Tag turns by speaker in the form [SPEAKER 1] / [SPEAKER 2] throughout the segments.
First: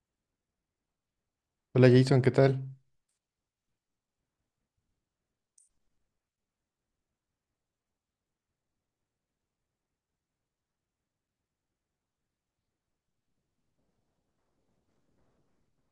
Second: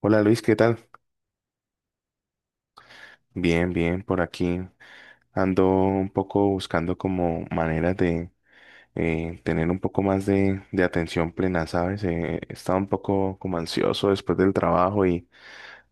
[SPEAKER 1] Hola Luis, ¿qué tal?
[SPEAKER 2] Hola Jason, ¿qué tal?
[SPEAKER 1] Bien, bien, por aquí ando un poco buscando como maneras de tener un poco más de atención plena, ¿sabes? He estado un poco como ansioso después del trabajo y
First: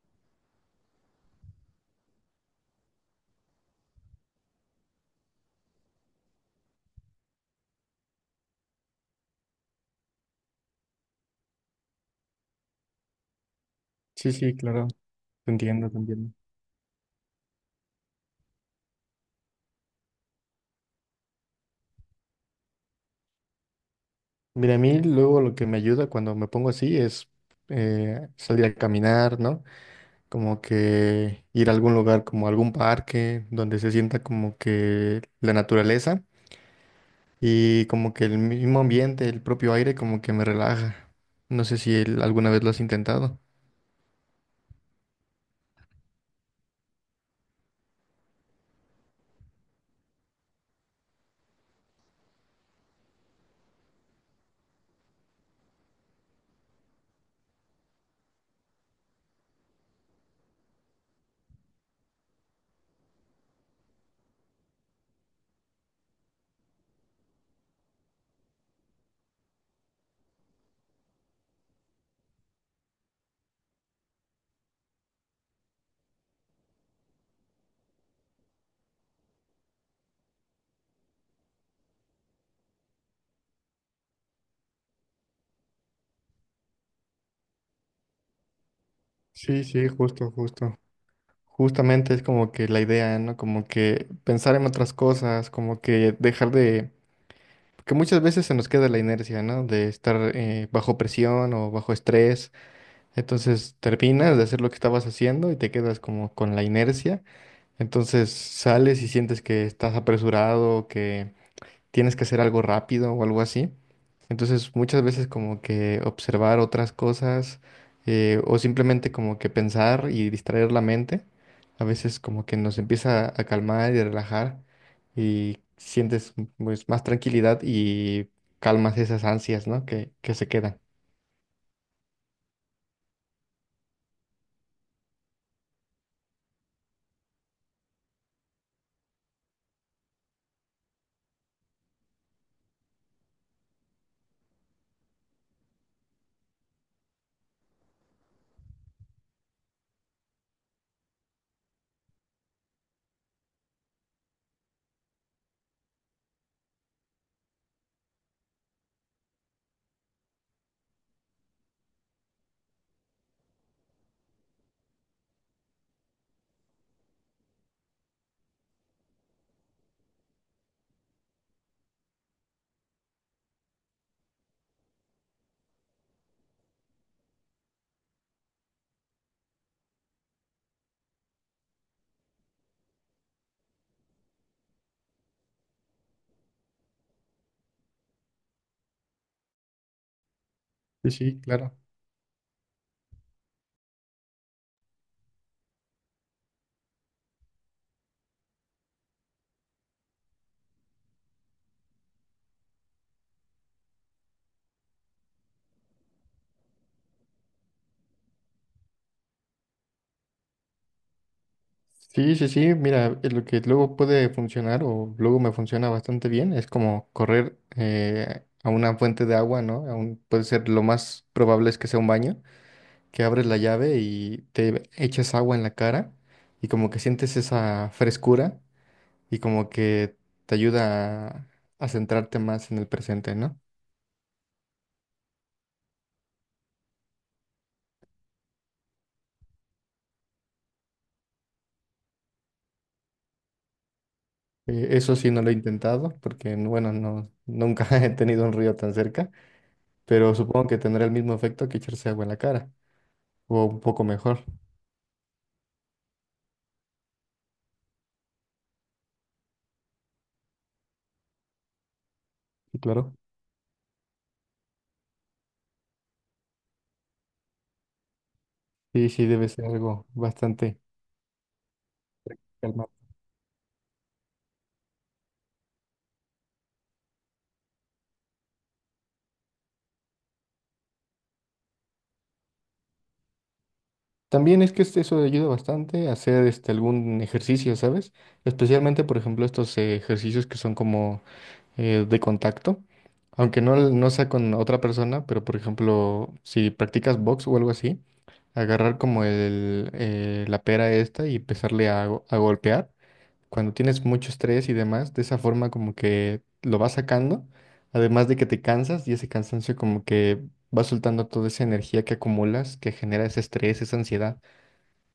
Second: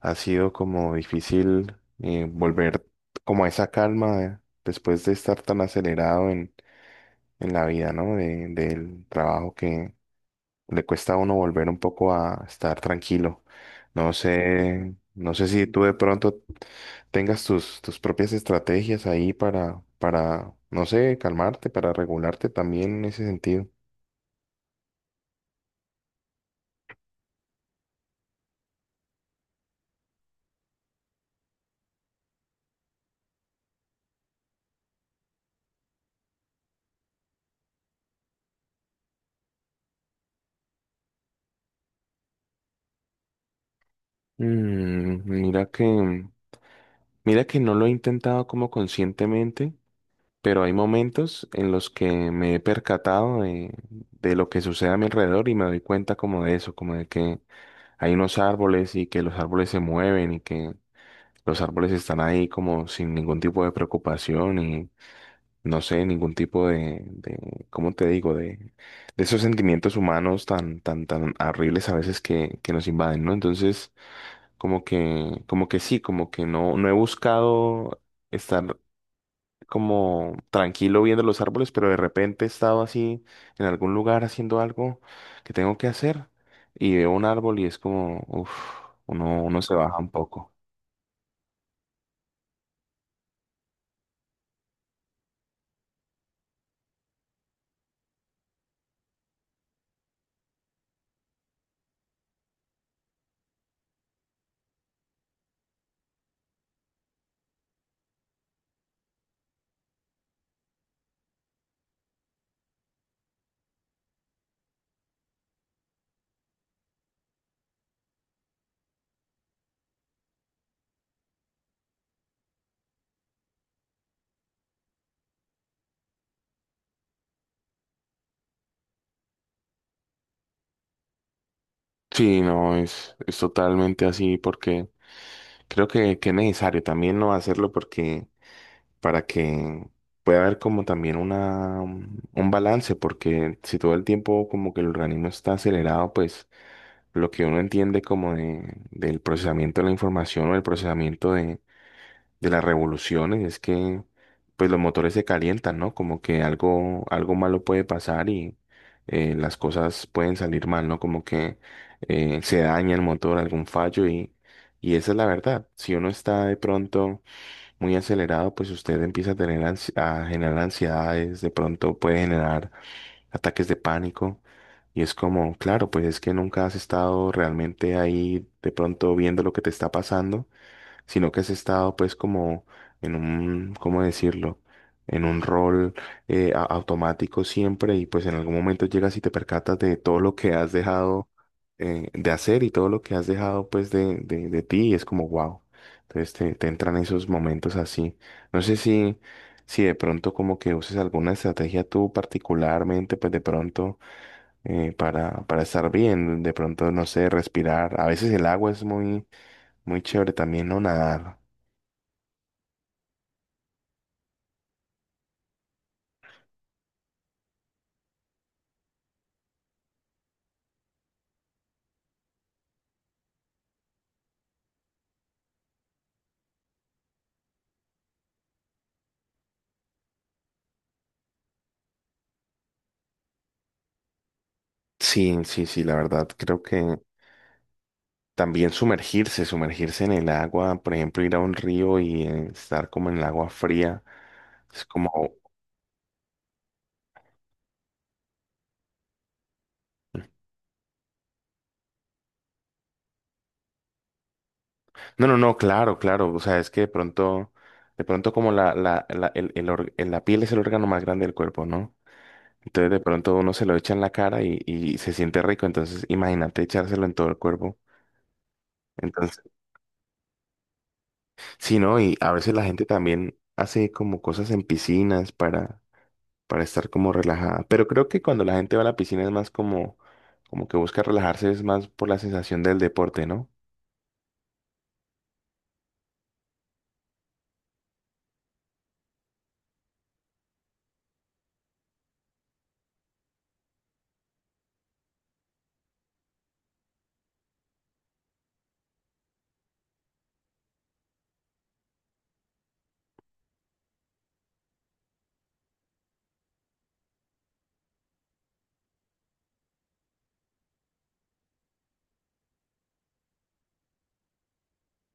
[SPEAKER 1] ha sido como difícil volver como a esa calma después de estar tan acelerado en la vida, ¿no? De- del trabajo que le cuesta a uno volver un poco a estar tranquilo. No
[SPEAKER 2] Sí, sí, claro,
[SPEAKER 1] sé, no sé
[SPEAKER 2] te
[SPEAKER 1] si tú
[SPEAKER 2] entiendo,
[SPEAKER 1] de
[SPEAKER 2] te entiendo.
[SPEAKER 1] pronto tengas tus propias estrategias ahí para no sé, calmarte, para regularte también en ese sentido.
[SPEAKER 2] Mira, a mí luego lo que me ayuda cuando me pongo así es salir a caminar, ¿no? Como que ir a algún lugar, como algún parque, donde se sienta como que la naturaleza y como que el mismo ambiente, el propio aire, como que me relaja. No sé si alguna vez lo has intentado.
[SPEAKER 1] Mm, mira que no lo he intentado como conscientemente, pero hay momentos en los que me he percatado de lo que sucede a mi alrededor y me doy cuenta como de eso, como de que hay unos árboles y que los árboles se mueven y que los árboles están ahí como sin ningún tipo de preocupación y no sé, ningún tipo de ¿cómo te digo? De esos sentimientos humanos tan, tan, tan horribles a veces que nos invaden, ¿no? Entonces, como que sí, como que no, no he buscado estar como tranquilo viendo los árboles, pero de repente he estado así en algún lugar haciendo algo que tengo que hacer y veo un árbol y es como, uff, uno
[SPEAKER 2] Sí,
[SPEAKER 1] se
[SPEAKER 2] sí,
[SPEAKER 1] baja un
[SPEAKER 2] justo,
[SPEAKER 1] poco.
[SPEAKER 2] justo. Justamente es como que la idea, ¿no? Como que pensar en otras cosas, como que dejar de que muchas veces se nos queda la inercia, ¿no? De estar bajo presión o bajo estrés. Entonces terminas de hacer lo que estabas haciendo y te quedas como con la inercia. Entonces sales y sientes que estás apresurado, que tienes que hacer algo rápido o algo así. Entonces muchas veces como que observar otras cosas o simplemente como que pensar y distraer la mente a veces como que nos empieza a calmar y a relajar y sientes pues, más tranquilidad y calmas esas ansias, ¿no? Que se quedan.
[SPEAKER 1] Sí, no, es totalmente así porque creo que es necesario también no hacerlo porque para que pueda haber como también una, mm, un balance porque si todo el tiempo como que el organismo está acelerado, pues lo que uno entiende como del procesamiento de la información o el procesamiento de las revoluciones es que pues los motores se calientan, ¿no? Como que algo, algo malo puede pasar y las cosas pueden salir mal, ¿no? Como que se daña el motor, algún fallo y esa es la verdad. Si uno está de pronto muy acelerado, pues usted empieza a tener a generar ansiedades, de pronto puede generar ataques de pánico. Y es como, claro, pues es que nunca has estado realmente ahí de pronto viendo lo que te está pasando sino que has estado pues como en un, ¿cómo decirlo? En un rol automático siempre y pues en algún momento llegas y te percatas de todo lo que has
[SPEAKER 2] Sí,
[SPEAKER 1] dejado
[SPEAKER 2] sí, claro.
[SPEAKER 1] de hacer y todo lo que has dejado pues de de ti y es como wow. Entonces te entran esos momentos así. No sé si de pronto como que uses alguna estrategia tú particularmente pues de pronto para estar bien, de pronto, no sé, respirar. A veces el agua es muy, muy chévere también, ¿no? Nadar.
[SPEAKER 2] Sí, sí, sí, mira, lo que luego puede funcionar o luego me funciona bastante bien es como correr a una fuente de agua, ¿no? Puede ser lo más probable es que sea un baño, que abres la llave y te echas agua en la cara y como que sientes esa frescura y como que te ayuda a centrarte más en el presente, ¿no?
[SPEAKER 1] Sí, sí, sí, la verdad, creo que también sumergirse en el agua, por ejemplo, ir a un río y estar como en el agua fría, es
[SPEAKER 2] Eso sí
[SPEAKER 1] como,
[SPEAKER 2] no lo he intentado porque, bueno, no, nunca he tenido un río tan cerca, pero supongo que tendrá el mismo efecto que echarse agua en la cara o un poco mejor,
[SPEAKER 1] no, no, no, claro, claro, o sea, es que de pronto como la, el la piel es el órgano más grande del cuerpo, ¿no?
[SPEAKER 2] sí,
[SPEAKER 1] Entonces de
[SPEAKER 2] claro.
[SPEAKER 1] pronto uno se lo echa en la cara y se siente rico, entonces imagínate echárselo en todo el cuerpo.
[SPEAKER 2] Sí, sí,
[SPEAKER 1] Entonces,
[SPEAKER 2] debe ser algo bastante
[SPEAKER 1] sí, ¿no? Y a veces la gente
[SPEAKER 2] calmante.
[SPEAKER 1] también hace como cosas en piscinas para estar como relajada. Pero creo que cuando la gente va a la piscina es más como, como que busca relajarse, es más por la sensación del deporte, ¿no?
[SPEAKER 2] También es que eso ayuda bastante a hacer este, algún ejercicio, ¿sabes? Especialmente, por ejemplo, estos ejercicios que son como de contacto, aunque no, no sea con otra persona, pero por ejemplo, si practicas box o algo así, agarrar como el, la pera esta y empezarle a, a golpear. Cuando tienes mucho estrés y demás, de esa forma como que lo vas sacando, además de que te cansas y ese cansancio como que va soltando toda esa energía que acumulas, que genera ese estrés, esa ansiedad,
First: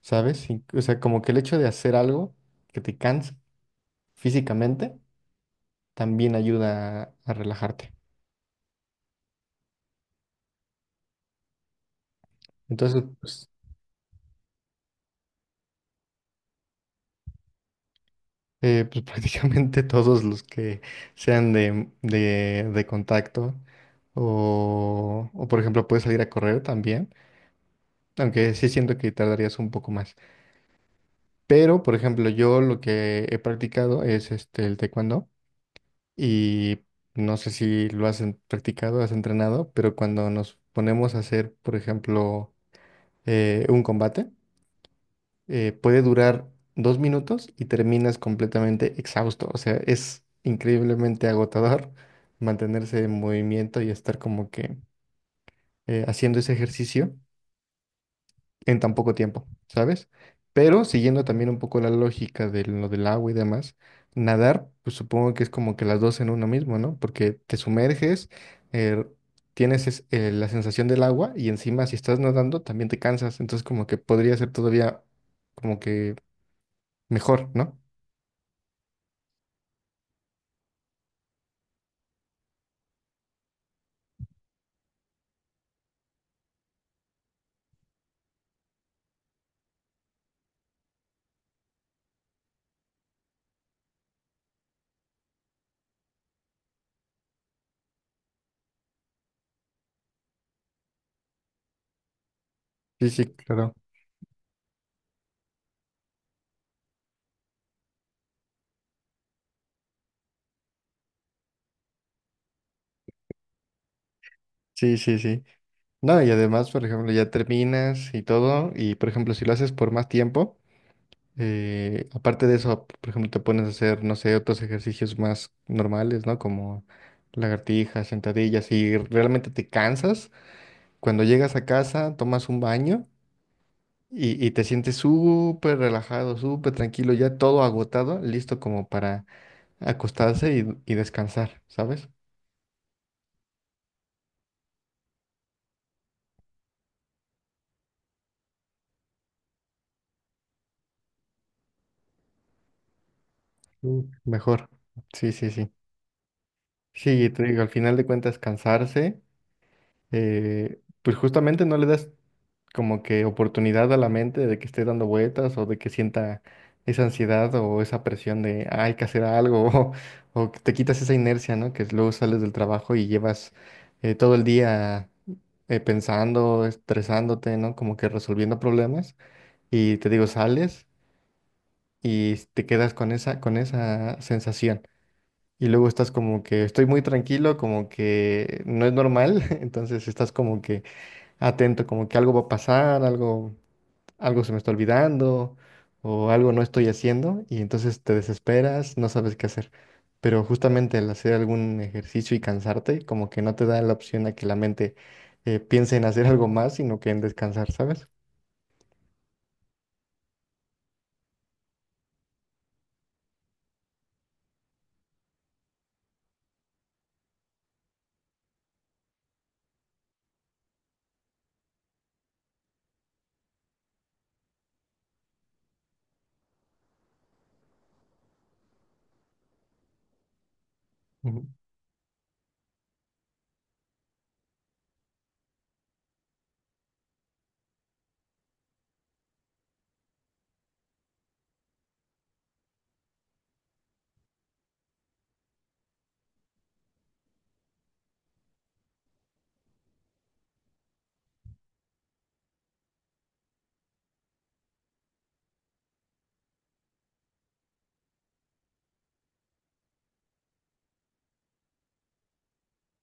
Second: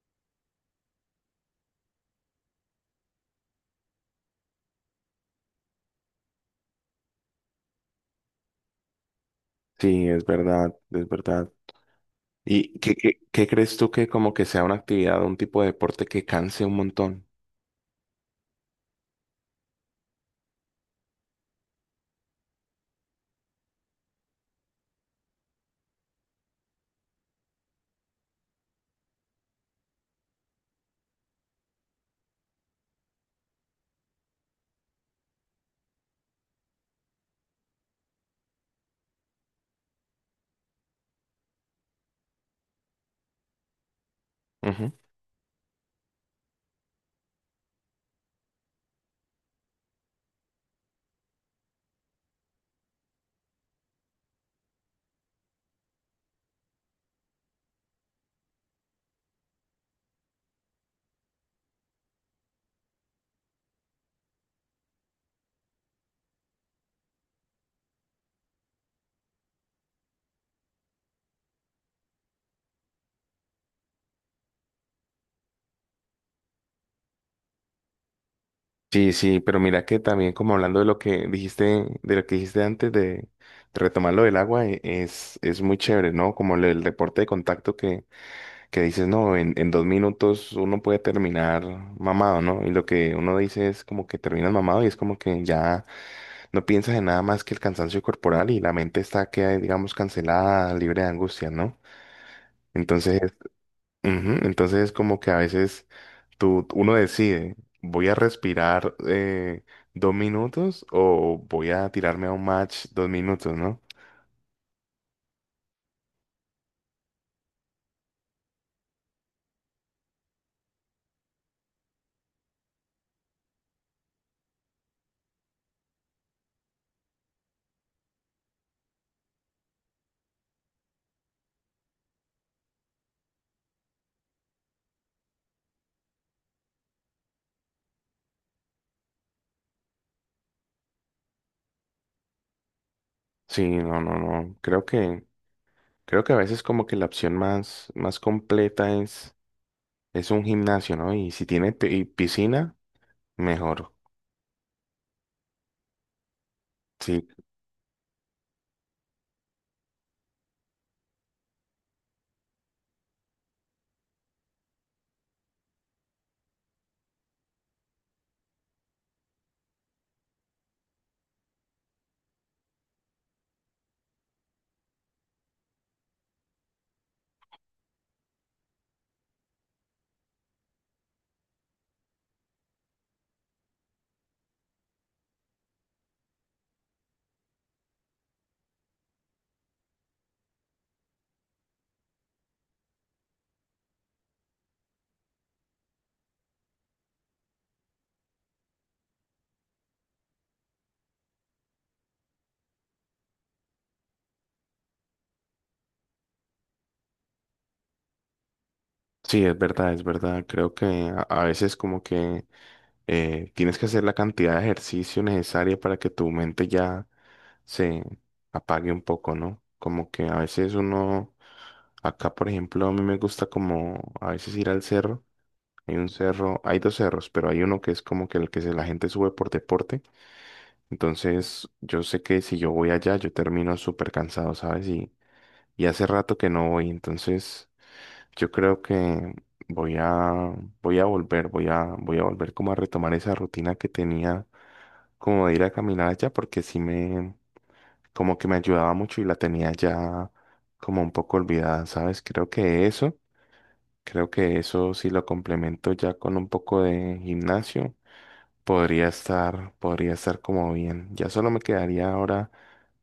[SPEAKER 2] ¿sabes? Y- o sea, como que el hecho de hacer algo que te cansa físicamente también ayuda a relajarte.
[SPEAKER 1] Sí, es verdad, es verdad. ¿Y
[SPEAKER 2] Entonces,
[SPEAKER 1] qué
[SPEAKER 2] pues,
[SPEAKER 1] crees tú que como que sea una actividad, un tipo de deporte que canse un montón?
[SPEAKER 2] pues prácticamente todos los que sean de, de contacto o, por ejemplo, puedes salir a correr también, aunque sí siento que tardarías un poco más. Pero, por ejemplo, yo lo que he practicado es este, el taekwondo y no sé si lo has practicado, has entrenado, pero cuando nos ponemos a hacer, por ejemplo, un combate,
[SPEAKER 1] Ujú.
[SPEAKER 2] puede durar 2 minutos y terminas completamente exhausto. O sea, es increíblemente agotador mantenerse en movimiento y estar como que haciendo ese ejercicio en tan poco tiempo, ¿sabes? Pero siguiendo también un poco la lógica de lo del agua y demás, nadar, pues supongo que es como que las dos en uno mismo, ¿no? Porque te sumerges, eh, tienes la sensación del agua y encima si estás nadando también te cansas, entonces como que podría ser todavía como que mejor, ¿no?
[SPEAKER 1] Sí, sí, pero mira que también como hablando de lo que dijiste, de lo que dijiste antes de retomar lo del agua, es muy chévere, ¿no? Como el deporte de contacto que dices, no, en 2 minutos uno puede terminar mamado, ¿no? Y lo que uno dice es como que terminas mamado y es como que ya no piensas en nada más que el cansancio corporal y la mente está que, digamos, cancelada, libre de angustia, ¿no?
[SPEAKER 2] Sí,
[SPEAKER 1] Entonces,
[SPEAKER 2] sí, claro.
[SPEAKER 1] ujú, entonces es como que a veces uno decide, voy a respirar 2 minutos o voy a tirarme a un match 2 minutos, ¿no?
[SPEAKER 2] Sí, sí, sí. No, y además, por ejemplo, ya terminas y todo, y por ejemplo, si lo haces por más tiempo, aparte de eso, por ejemplo, te pones a hacer, no sé, otros ejercicios más normales, ¿no? Como lagartijas, sentadillas, y realmente te cansas. Cuando llegas a casa, tomas un baño y te sientes súper relajado, súper tranquilo, ya todo agotado, listo como para acostarse y descansar, ¿sabes?
[SPEAKER 1] Sí, no, no, no. Creo que a veces como que la opción más, más completa es un gimnasio, ¿no? Y si tiene piscina, mejor.
[SPEAKER 2] Mm. Mejor. Sí, sí, sí.
[SPEAKER 1] Sí,
[SPEAKER 2] Sí, te digo, al final de cuentas cansarse, pues justamente no le das como que oportunidad a la mente de que esté dando vueltas o de que sienta esa ansiedad o esa presión de "Ah, hay que hacer algo o que te quitas esa inercia, ¿no? Que luego sales del trabajo y llevas todo el día pensando, estresándote, ¿no? Como que resolviendo problemas y te digo, sales y te quedas con esa sensación. Y luego estás como que estoy muy tranquilo, como que no es normal, entonces estás como que atento, como que algo va a pasar, algo, algo se me está olvidando o algo no estoy haciendo y entonces te desesperas, no sabes qué hacer. Pero justamente al hacer algún ejercicio y cansarte, como que no te da la opción a que la mente piense en hacer algo más, sino que en descansar, ¿sabes?
[SPEAKER 1] sí, es verdad, es verdad. Creo que a veces como que tienes que hacer la cantidad de ejercicio necesaria para que tu mente ya se apague un poco, ¿no? Como que a veces uno, acá por ejemplo, a mí me gusta como a veces ir al cerro. Hay un cerro, hay dos cerros, pero hay uno que es como que el la gente sube por deporte.
[SPEAKER 2] Ujú.
[SPEAKER 1] Entonces, yo sé que si yo voy allá, yo termino súper cansado, ¿sabes? Y hace rato que no voy, entonces yo creo que voy a volver, voy a volver como a retomar esa rutina que tenía como de ir a caminar allá porque sí me como que me ayudaba mucho y la tenía ya como un poco olvidada, ¿sabes? Creo que eso si lo complemento ya con un poco de gimnasio, podría estar como bien. Ya solo me quedaría ahora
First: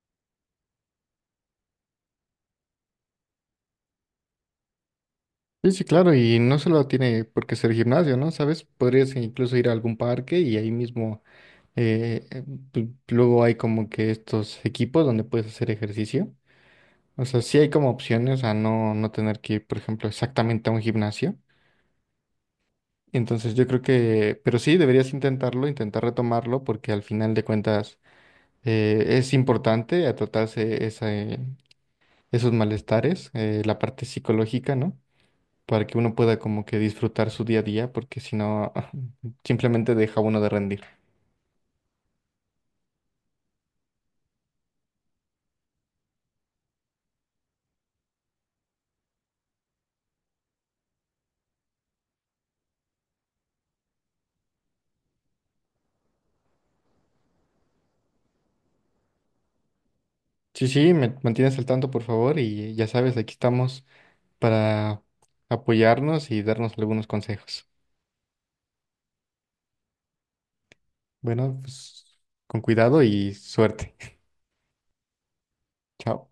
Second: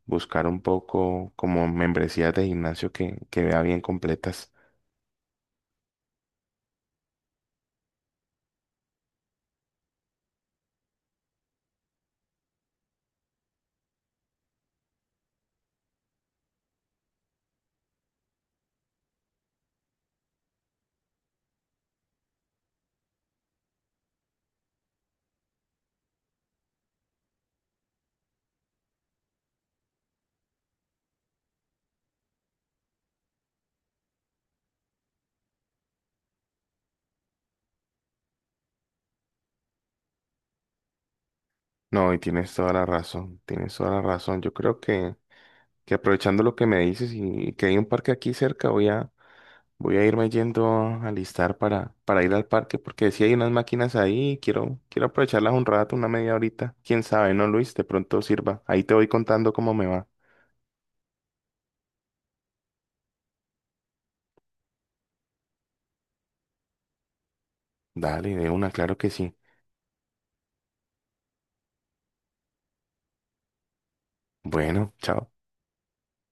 [SPEAKER 1] buscar un poco como membresías de gimnasio que vea bien completas.
[SPEAKER 2] Sí, sí, claro, y no solo tiene por qué ser gimnasio, ¿no? ¿Sabes? Podrías incluso ir a algún parque y ahí mismo Eh, eh, luego hay como que estos equipos donde puedes hacer ejercicio. O sea, sí hay como opciones a no, no tener que ir, por ejemplo, exactamente a un gimnasio. Entonces yo creo que, pero sí, deberías intentarlo, intentar retomarlo, porque al final de cuentas es importante a tratarse esos malestares, la parte psicológica, ¿no? Para que uno pueda como que disfrutar su día a día, porque si no, simplemente deja uno de rendir.
[SPEAKER 1] No, y tienes toda la razón, tienes toda la razón. Yo creo que aprovechando lo que me dices y que hay un parque aquí cerca, voy a, voy a irme yendo a alistar para ir al parque, porque si hay unas máquinas ahí, quiero aprovecharlas un rato, una media horita. Quién sabe, ¿no, Luis? De pronto sirva. Ahí te voy contando cómo me va.
[SPEAKER 2] Sí, sí, me mantienes al tanto, por favor, y ya sabes, aquí estamos para apoyarnos y darnos algunos consejos.
[SPEAKER 1] Dale, de una, claro que sí.
[SPEAKER 2] Bueno, pues con cuidado y suerte.
[SPEAKER 1] Bueno, chao.
[SPEAKER 2] Chao.